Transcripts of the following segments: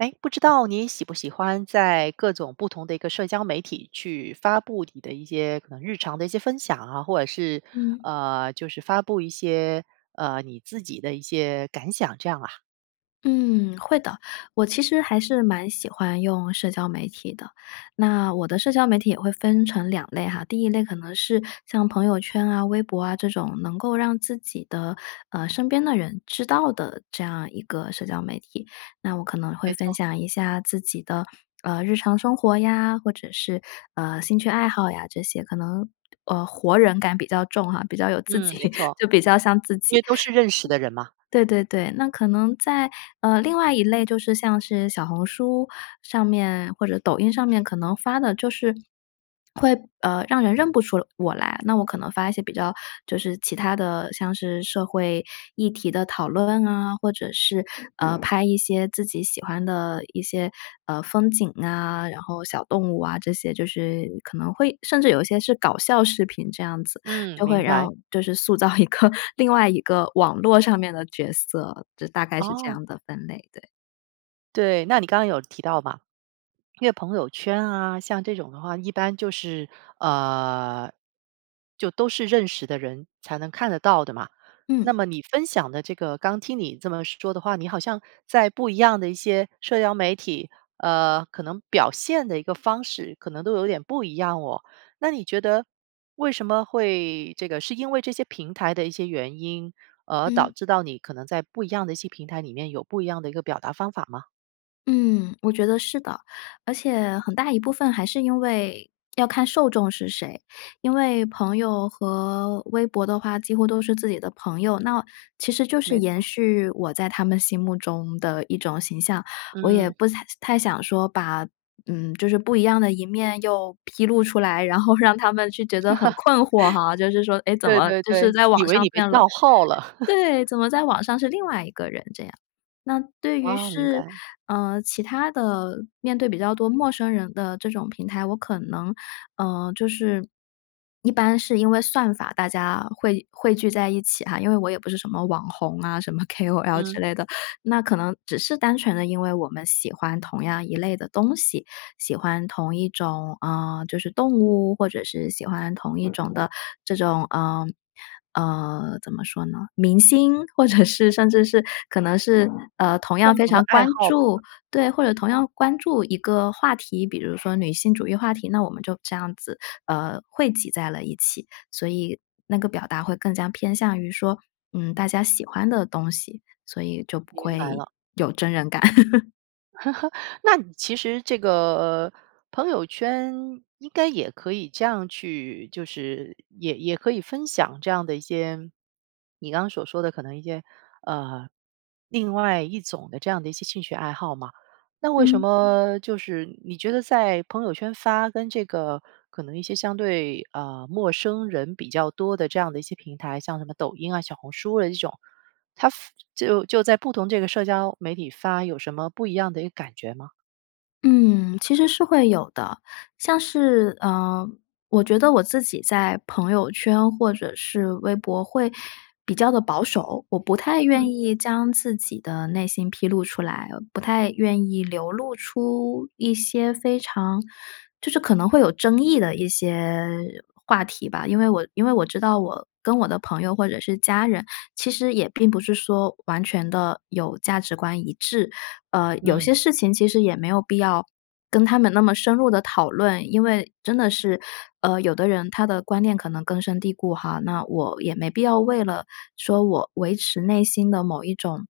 诶，不知道你喜不喜欢在各种不同的一个社交媒体去发布你的一些可能日常的一些分享啊，或者是，嗯。呃，就是发布一些，呃，你自己的一些感想，这样啊？嗯，会的。我其实还是蛮喜欢用社交媒体的。那我的社交媒体也会分成两类哈，第一类可能是，像朋友圈啊、微博啊这种，能够让自己的，呃，身边的人知道的，这样一个社交媒体。那我可能会没分错。享一下自己的，呃，日常生活呀，或者是，呃，兴趣爱好呀这些，可能，呃，活人感比较重哈，比较有自己，嗯，没错。就比较像自因己。为都是认识的人嘛。对对对，那可能在呃，另外一类就是像是小红书上面或者抖音上面，可能发的就是，会，呃，让人认不出我来，那我可能发一些比较就是其它的，像是社会议题的讨论啊，或者是，呃，拍一些自己喜欢的一些，呃，风景啊，然后小动物啊这些，就是可能会甚至有一些是搞笑视频这样子，嗯，就会明让白。就是塑造一个另外一个网络上面的角色。就大概是这哦。样的分类，对。对，那你刚刚有提到嘛，因为朋友圈啊，像这种的话，一般就是呃，就都是认识的人才能看得到的嘛。那嗯。么你分享的这个刚听你这么说的话，你好像在不一样的一些社交媒体，呃，可能表现的一个方式可能都有点不一样哦。那你觉得为什么会这个是因为这些平台的一些原因而导嗯。致到你可能在不一样的一些平台里面有不一样的一个表达方法吗？嗯，我觉得是的。而且，很大一部分还是因为，要看受众是谁，因为朋友和微博的话几乎都是自己的朋友，那其实就是没延错。续我在他们心目中的一种形象，我也嗯。不太太想说把，嗯，就是不一样的一面又披露出来，然后让他们就觉得很困惑哈，就是说，诶，怎对么，对就是对。在以网为上你被变了。盗号了。对，怎么在网上是另外一个人这样。那对于哦，明是白。呃，其它的面对比较多陌生人的这种平台，我可能，呃，就是，一般是因为算法大家会汇汇聚在一起哈，因为我也不是什么网红啊，什么 kol 之嗯。类的，那可能只是单纯地因为我们喜欢同样一类的东西，喜欢同一种呃，就是动物，或者是喜欢同一种的这种呃，呃，怎么说呢，明星或者是甚至是可能是，呃，同样共非同的常爱关好吧。注对，或者同样关注一个话题，比如说女性主义话题，那我们就这样子，呃，汇集在了一起。所以那个表达会更加偏向于说，嗯，大家喜欢的东西，所以就不明白会了。有真人感。那其实这个，呃，朋友圈应该也可以这样去就是也也可以分享这样的一些你刚刚所说的，可能一些呃，另外一种的这样的一些兴趣爱好嘛。那为什嗯。么就是你觉得在朋友圈发，跟这个可能一些相对，呃，陌生人比较多的这样的一些平台，像什么抖音啊，小红书的这种，它发就就在不同这个社交媒体发有什么不一样的一个感觉吗？嗯，其实是会有的，像是呃，我觉得我自己在朋友圈或者是微博会比较的保守，我不太愿嗯。意将自己的内心披露出来，不太愿意流露出一些非常就是可能会有争议的一些话题吧，因为我因为我知道我跟我的朋友或者是家人，其实也并不是说完全的有价值观一致，呃，有嗯。些事情其实也没有必要跟他们那么深入地讨论，因为真的是，呃，有的人他的观念可能根深蒂固哈，那我也没必要为了说我维持内心的某一种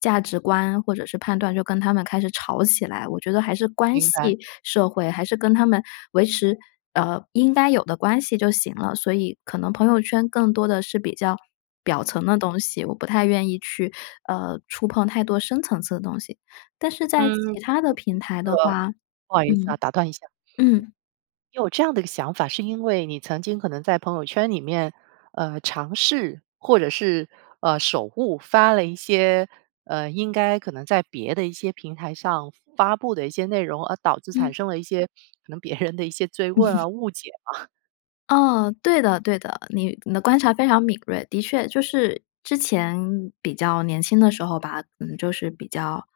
价值观或者是判断就跟他们开始吵起来，我觉得还是关明白。系社会，还是跟他们维持，呃，应该有的关系就行了。所以可能朋友圈更多的是比较表层的东西，我不太愿意去，呃，触碰太多深层次的东西。但是在嗯，其它的平台的个，话不好意思嗯，啊，打断一下，嗯。你有这样的一个想法，是因为你曾经可能在朋友圈里面，呃，尝试，或者是，呃，手误发了一些，呃，应该可能在别的一些平台上发布的一些内容，而导致产嗯。生了一些可能别人的一些 zui 嗯。问 啊，误解吗？哦，对的对的，你你的观察非常敏锐，的确，就是之前比较年轻的时候吧，嗯，就是比较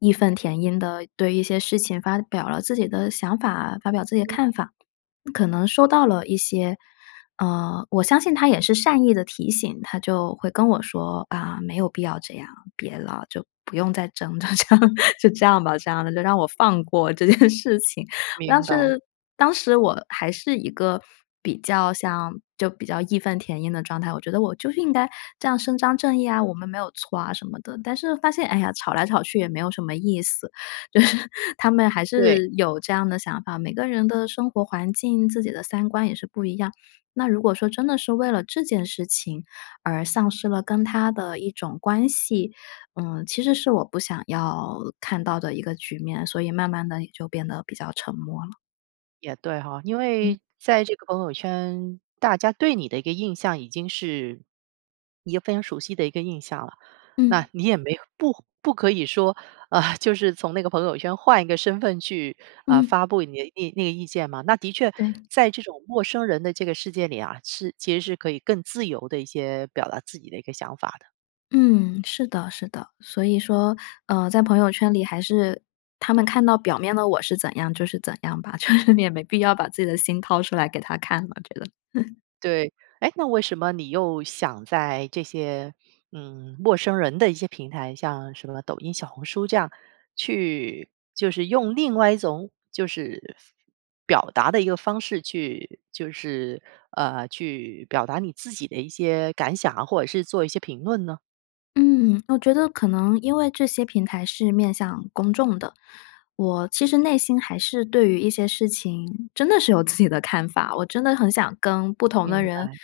义愤填膺地对一些事情发表了自己的想法，发表自己的嗯。看法。可能收到了一些呃，我相信他也是善意的提醒，他就会跟我说：“啊，没有必要这样，别了，就不用再争。”就这样，就这样吧，这样就让我放过这件事情。当明白。是当时我还是一个比较像就比较义愤填膺的状态，我觉得我就是应该这样伸张正义啊，我们没有错啊什么的，但是发现，哎呀，吵来吵去也没有什么意思。就是他们还对。是有这样的想法，每个人的生活环境，自己的三观也是不一样，那如果说真的是为了这件事情而丧失了跟他的一种关系，嗯，其实是我不想要看到的一个局面，所以慢慢地也就变得比较沉默了。也对哈。因嗯。为在这个朋友圈，大家对你的一个印象已经是一个非常熟悉的一个印象了。嗯。那你也没有不不可以说呃，就是从那个朋友圈换一个身份去，啊，嗯。发布你的那那个意见嘛。那的确，对。在这种陌生人的这个世界里啊，是其实是可以更自由的一些表达自己的一个想法的。嗯，是的是的。所以说，呃，在朋友圈里还是他们看到表面的我是怎样就是怎样吧，就是你也没必要把自己的心掏出来给他看了我觉得。对，诶，那为什么你又想在这些嗯，陌生人的一些平台，像什么抖音、小红书这样去就是用另外一种就是表达的一个方式去就是，呃，去表达你自己的一些感想啊，或者是做一些评论呢？嗯，我觉得可能因为这些平台是面向公众的。我其实内心还是对于一些事情真的是有自己的看法，我真的很想跟不同的明人白。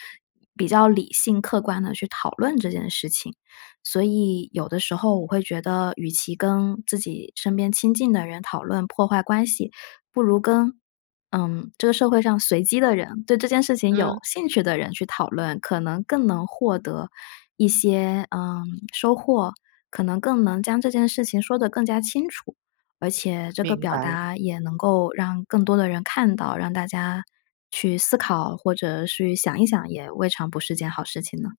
比较理性、客观地去讨论这件事情。所以有的时候我会觉得与其跟自己身边亲近的人讨论，破坏关系，不如跟，嗯，这个社会上随机的人，对这件事情有嗯。兴趣的人去讨论，可能更能获得一些，呃，收获，可能更能将这件事情说得更加清楚，而且这个明表白了。达也能够让更多的人看到，让大家去思考或者去想一想也未尝不是件好事情呢。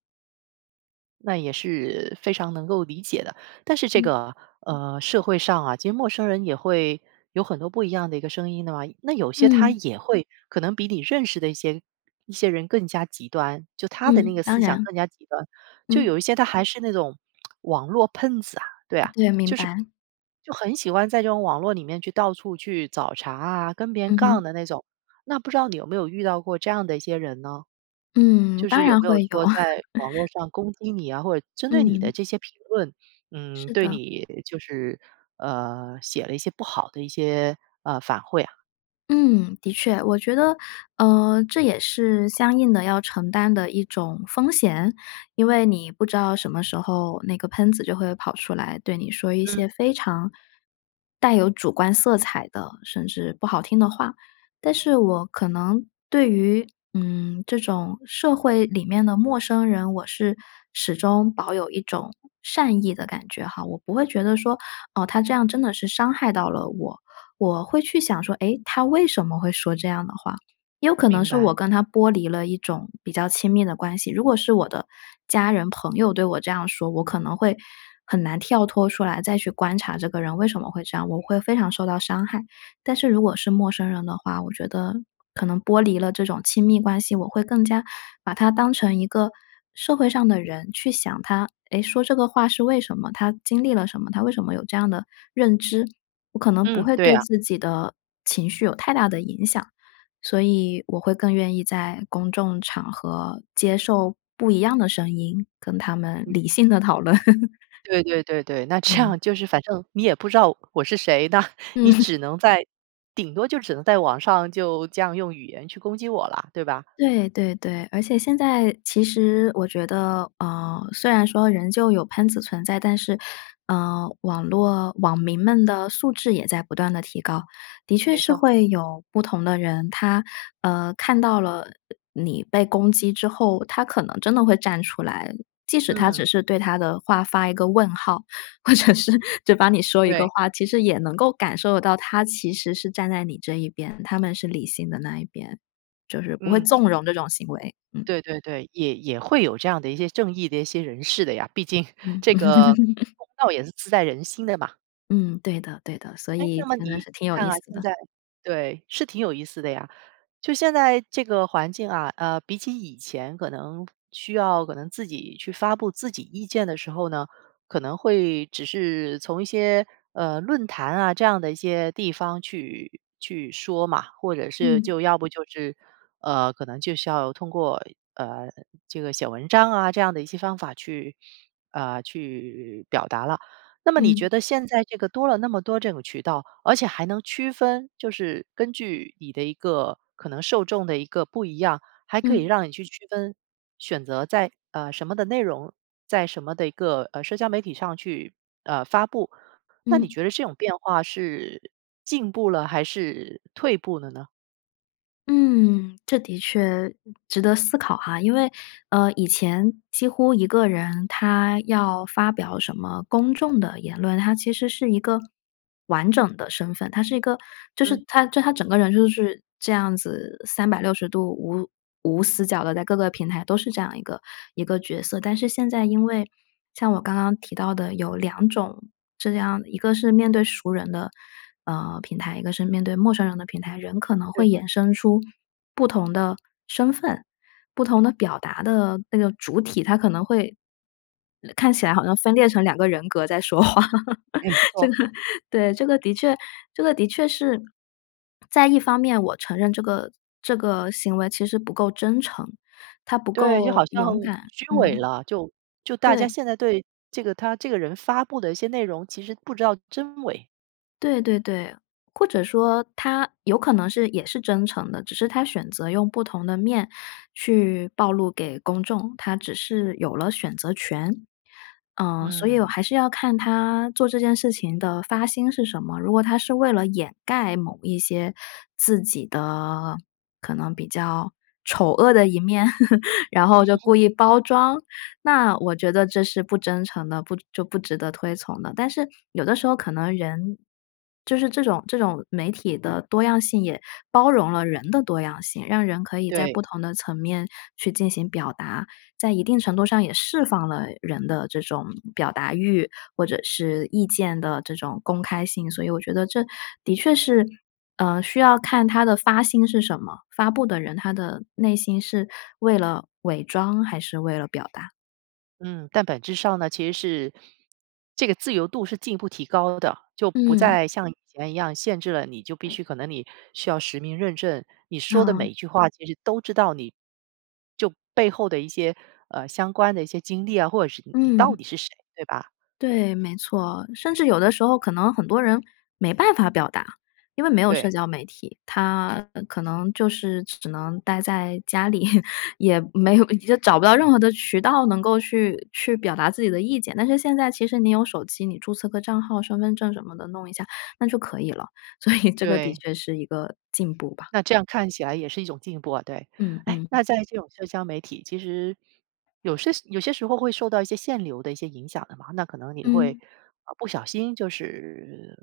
那也是非常能够理解的，但是这嗯。个，呃，社会上啊，其实陌生人也会有很多不一样的一个声音的嘛，那有些他嗯。也会可能比你认识的一些一些人更加极端，就他的那嗯，个当思想然。更加极端。就嗯。有一些他还是那种 网络喷子啊，对啊。对，明就是白。就很喜欢在这种网络里面去到处去找茬啊，跟别人嗯哼。杠的那种，那不知道你有没有遇到过这样的一些人呢？嗯，就当是有然没有会有。说在网络 上攻击你啊，或者针对你嗯。的这些评论，嗯，是对的。你就是呃，写了一些不好的一些，呃，反馈啊？嗯，的确。我觉得，呃，这也是相应地要承担的一种风险，因为你不知道什么时候那个喷子就会跑出来对你说一嗯。些非常带有主观色彩的，甚至不好听的话。但是我可能对于，嗯，这种社会里面的陌生人，我是始终保有一种善意的感觉哈，我不会觉得说，哦，他这样真的是伤害到了我，我会去想说“诶？他为什么会说这样的话”，也有可能明是我白。跟他剥离了一种比较亲密的关系，如果是我的家人、朋友对我这样说，我可能会很难跳脱出来再去观察这个人为什么会这样，我会非常受到伤害。但是如果是陌生人的话，我觉得可能剥离了这种亲密关系，我会更加把他当成一个社会上的人，去想他“诶？说这个话是为什么？他经历了什么？他为什么有这样的认知？“我可能不嗯，会对对啊。自己的情绪有太大的影响，所以我会更愿意在公众场合接受不一样的声音，跟他们嗯。理性地讨论。对对对对，那这样嗯。就是反正你也不知道我是谁，那嗯。你 只能在顶多就只能在网上，就这样用语言去攻击我了，对吧？对，对对。而且现在其实我觉得，呃，虽然说仍旧有喷子存在，但是，呃，网络网民们的素质也在不断地提高。的确没是错。会有不同的人，他，呃，看到了，呃，你被攻击之后，他可能真的会站出来。即使他只嗯。是对他的话发一个问号，或者是，就帮你说一个对。话，其实也能够感受到他其实是站在你这一边，他们是理性的那一边。就是不会嗯。纵容这种行为，嗯。对对对，也也会有这样的一些正义的一些人士的呀，毕竟，嗯。这个 公道也是自在人心的嘛。嗯，对的对的，所诶，以那么真你的你是挺有看意啊，思现的。在对，是挺有意思的呀。就现在这个环境啊，呃，比起以前，可能需要可能自己去发布自己意见的时候呢，可能会只是从一些，呃，论坛啊，这样的一些地方去去说嘛。或者是嗯。就要不就是，呃，可能就是要通过，呃，这个写文章啊，这样的一些方法去呃，去表达了。那么你嗯。觉得现在这个多了那么多这种渠道，而且还能区分就是根据你的一个可能受众的一个不一样，还可以嗯。让你去区分、选择在，呃，什么的内容在什么的一个，呃，社交媒体上去，呃，发布。那你嗯。觉得这种变化是进步了，还是退步了呢？嗯，这的确值得思考哈。因为，呃，以前几乎一个人他要发表什么公众的言论，他其实是一个完整的身份。他是一个就是嗯。他就他整个人就是这样子三百六十度，无无死角地在各个平台都是这样一个一个角色。但是现在因为，像我刚刚提到的有两种这样一个是面对熟人的，呃，平台，一个是面对陌生人的平台。人可能会对。衍生出不同的身份，不同的表达的那个主体，它可能会看起来好像分裂成2个人格在说话。没 这错。个对，这个的确这个的确是，在一方面我承认这个这个行为其实不够真诚，他不对，就够好像很勇敢虚伪嗯。了，就就大家对。现在对这个他这个人发布的一些内容，其实不知道真伪。对对对，或者说他有可能是也是真诚的，只是他选择用不同的面去暴露给公众，他只是有了选择权。呃，所以我嗯。还是要看他做这件事情的发心是什么，如果他是为了掩盖某一些自己的可能比较丑恶的一面，然后就 故意包装，那我觉得这是不真诚的，不就不值得推崇的。但是有的时候可能人就是这种这种媒体的多样性也包容了人的多样性，让人可以在对。不同的层面去进行表达，在一定程度上也释放了人的这种表达欲，或者是意见的这种公开性，所以我觉得这的确是，呃，需要看他的发心是什么，发布的人他的内心是为了伪装还是为了表达。嗯，但本质上呢，其实是这个自由度是进一步提高的，就不嗯。再像以前一样限制了你，就必须，可能你需要实名认证，你说的每哦。一句话其实都知道你就背后的一些，呃，相关的一些经历啊，或者是你你到嗯。底是谁，对吧？对，没错，甚至有的时候可能很多人没办法表达，因为没有社对。交媒体，他可能就是只能待在家里，也没有找不到任何的渠道能够去去表达自己的意见。但是现在其实你有手机，你注册个账号，身份证儿什么的弄一下，那就可以了，所以这个的对。确是一个进步吧。那这样看起来也是一种进步啊，对。嗯诶，嗯。那在这种社交媒体，其实有是有些时候会受到一些限流的一些影响的嘛，那可能你会，嗯。呃，不小心就是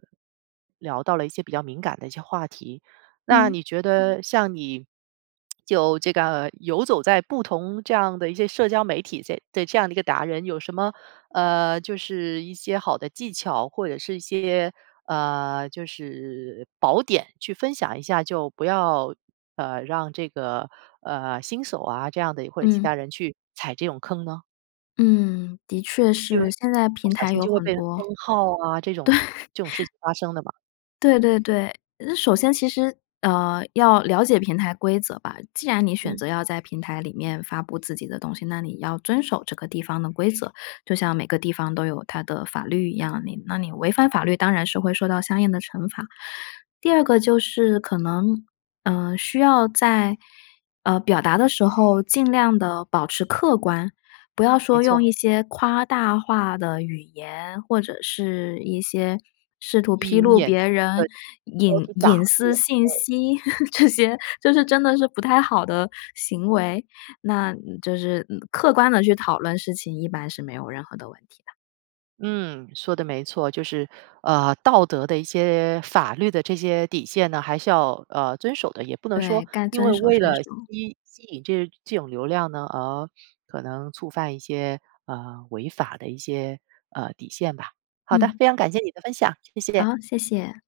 聊到了一些比较敏感的一些话题，那嗯。你觉得像你 就这个游走在不同这样的一些社交媒体 这 这这样的一个达人，有什么呃，就是一些好的技巧或者是一些呃，就是宝典去分享一下，就不要，呃，让这个，呃，新手啊这样的，或者其嗯。他人去踩这种坑呢？嗯，的确就是，现在不平小台心有就会很被多。封号啊这种这种对。事情发生的吧。对对对，呃，首先其实，呃，要了解平台规则吧，既然你选嗯。择要在平台里面发布自己的东西，那你要遵守这个地方的规则，就像每个地方都有它的法律一样，你那你违反法律当然是会受到相应的惩罚。第二个就是可能，呃，需要在，呃，表达的时候尽量地保持客观，不要没说用错。一些夸大化的语言，或者是一些试图吸披引露眼别球，人隐 [unintelligible] 隐打，私 [unintelligible] 信对。息 这些，就是真的是不太好的行为，那就是，嗯，客观地去讨论事情一般是没有任何的问题的。嗯，说得没错，就是，呃，道德的一些法律的这些底线呢，还是要，呃，遵守的，也不能说对，该因遵为守，为遵了守。吸吸引这这种流量呢，而可能触犯一些呃，违法的一些呃，底线吧。好的，嗯。非常感谢你的分享，谢谢。好，谢谢。